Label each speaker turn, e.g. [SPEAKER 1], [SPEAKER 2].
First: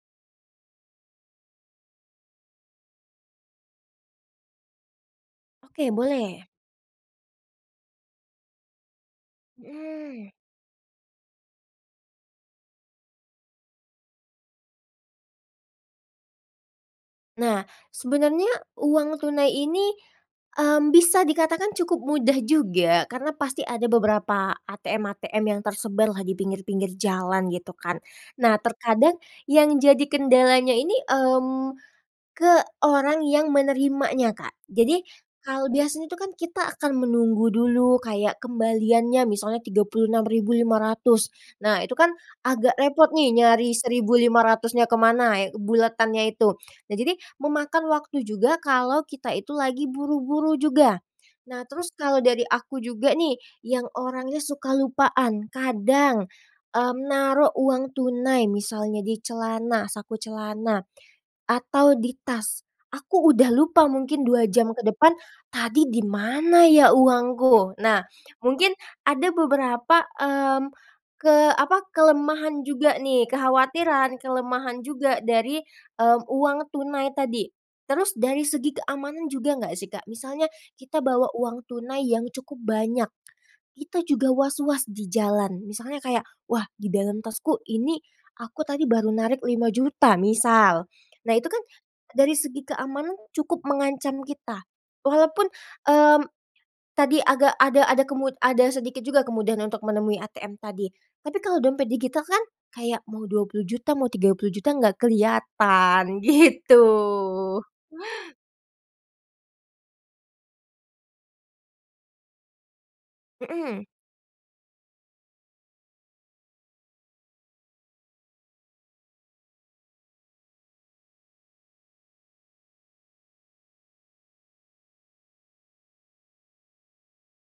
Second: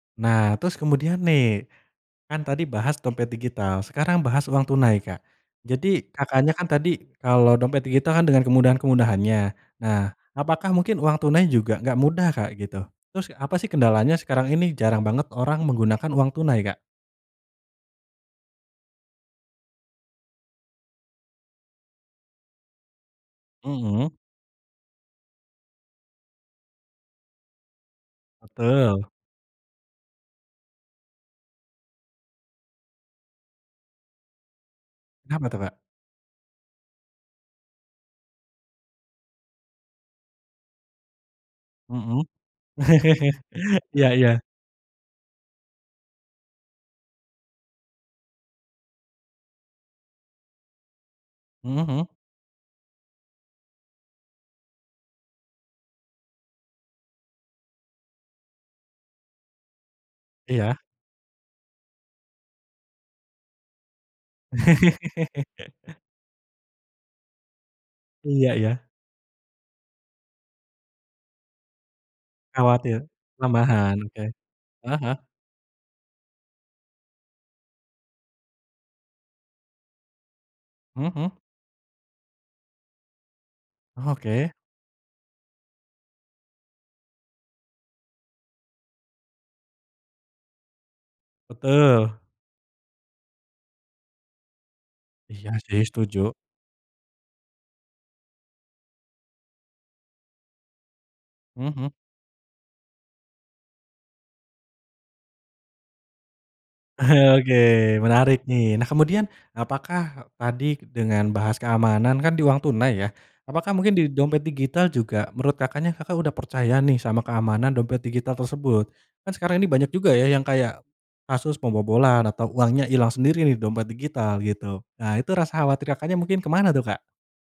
[SPEAKER 1] Nah, terus kemudian nih, kan tadi bahas dompet digital, sekarang bahas uang tunai, Kak.
[SPEAKER 2] Oke,
[SPEAKER 1] Jadi
[SPEAKER 2] boleh.
[SPEAKER 1] Kakaknya kan tadi kalau dompet digital kan dengan kemudahan-kemudahannya. Nah,
[SPEAKER 2] Mhm.
[SPEAKER 1] apakah mungkin uang tunai juga nggak mudah, Kak, gitu? Terus apa sih kendalanya sekarang ini jarang banget orang menggunakan uang tunai, Kak?
[SPEAKER 2] Nah, sebenarnya uang tunai ini, mmm, bisa dikatakan cukup mudah juga, karena pasti ada
[SPEAKER 1] Mhm.
[SPEAKER 2] beberapa ATM-ATM yang tersebar lah, di pinggir-pinggir jalan, gitu kan. Nah,
[SPEAKER 1] Betul.
[SPEAKER 2] terkadang yang jadi kendalanya ini, mmm, ke orang yang menerimanya, Kak. Jadi
[SPEAKER 1] Kenapa tuh,
[SPEAKER 2] kalau
[SPEAKER 1] Kak?
[SPEAKER 2] biasa itu kan kita akan menunggu dulu kayak kembaliannya, misalnya Rp36.500. Nah, itu kan
[SPEAKER 1] Mhm,
[SPEAKER 2] agak repot nih nyari
[SPEAKER 1] iya,
[SPEAKER 2] seribu lima
[SPEAKER 1] iya.
[SPEAKER 2] ratusnya ke mana, buletannya itu. Nah, jadi memakan waktu juga kalau kita itu lagi buru-buru juga. Nah,
[SPEAKER 1] Mhm
[SPEAKER 2] terus
[SPEAKER 1] mhm.
[SPEAKER 2] kalau dari aku juga nih, yang orangnya suka lupaan, kadang, mmm, naruh uang tunai misalnya di celana, saku
[SPEAKER 1] Iya.
[SPEAKER 2] celana, atau di tas, aku udah lupa mungkin 2 jam ke depan, "Tadi di mana ya uangku?" Nah,
[SPEAKER 1] Iya
[SPEAKER 2] mungkin
[SPEAKER 1] iya.
[SPEAKER 2] ada beberapa, mmm, ke apa, kelemahan juga
[SPEAKER 1] Khawatir,
[SPEAKER 2] nih,
[SPEAKER 1] lemahan,
[SPEAKER 2] kekhawatiran,
[SPEAKER 1] oke.
[SPEAKER 2] kelemahan
[SPEAKER 1] Heeh heeh?
[SPEAKER 2] juga dari uang tunai tadi. Terus dari segi keamanan juga nggak sih, Kak? Misalnya kita
[SPEAKER 1] Mhm
[SPEAKER 2] bawa
[SPEAKER 1] mhm.
[SPEAKER 2] uang tunai yang cukup banyak, kita juga
[SPEAKER 1] Oke.
[SPEAKER 2] waswas di jalan. Misalnya kayak, "Wah, di dalam tasku ini aku tadi baru narik Rp5.000.000", misal. Nah, itu kan
[SPEAKER 1] Betul.
[SPEAKER 2] dari segi keamanan cukup mengancam kita, walaupun,
[SPEAKER 1] Iya sih,
[SPEAKER 2] mmm,
[SPEAKER 1] setuju.
[SPEAKER 2] tadi agak ada ada kemud ada sedikit juga kemudahan untuk menemui ATM tadi. Tapi kalau
[SPEAKER 1] Mhm
[SPEAKER 2] dompet
[SPEAKER 1] mhm.
[SPEAKER 2] digital kan kayak mau Rp20.000.000, mau Rp30.000.000, enggak kelihatan, gitu.
[SPEAKER 1] Oke, menarik nih. Nah, kemudian, apakah tadi dengan bahas keamanan kan di uang tunai, ya, apakah
[SPEAKER 2] Mhm.
[SPEAKER 1] mungkin di dompet digital juga, menurut Kakaknya, Kakak udah percaya nih, sama keamanan dompet digital tersebut? Kan sekarang ini banyak juga, ya, yang kayak kasus pembobolan atau uangnya hilang sendiri di dompet digital, gitu. Nah, itu rasa khawatir Kakaknya mungkin ke mana tuh, Kak?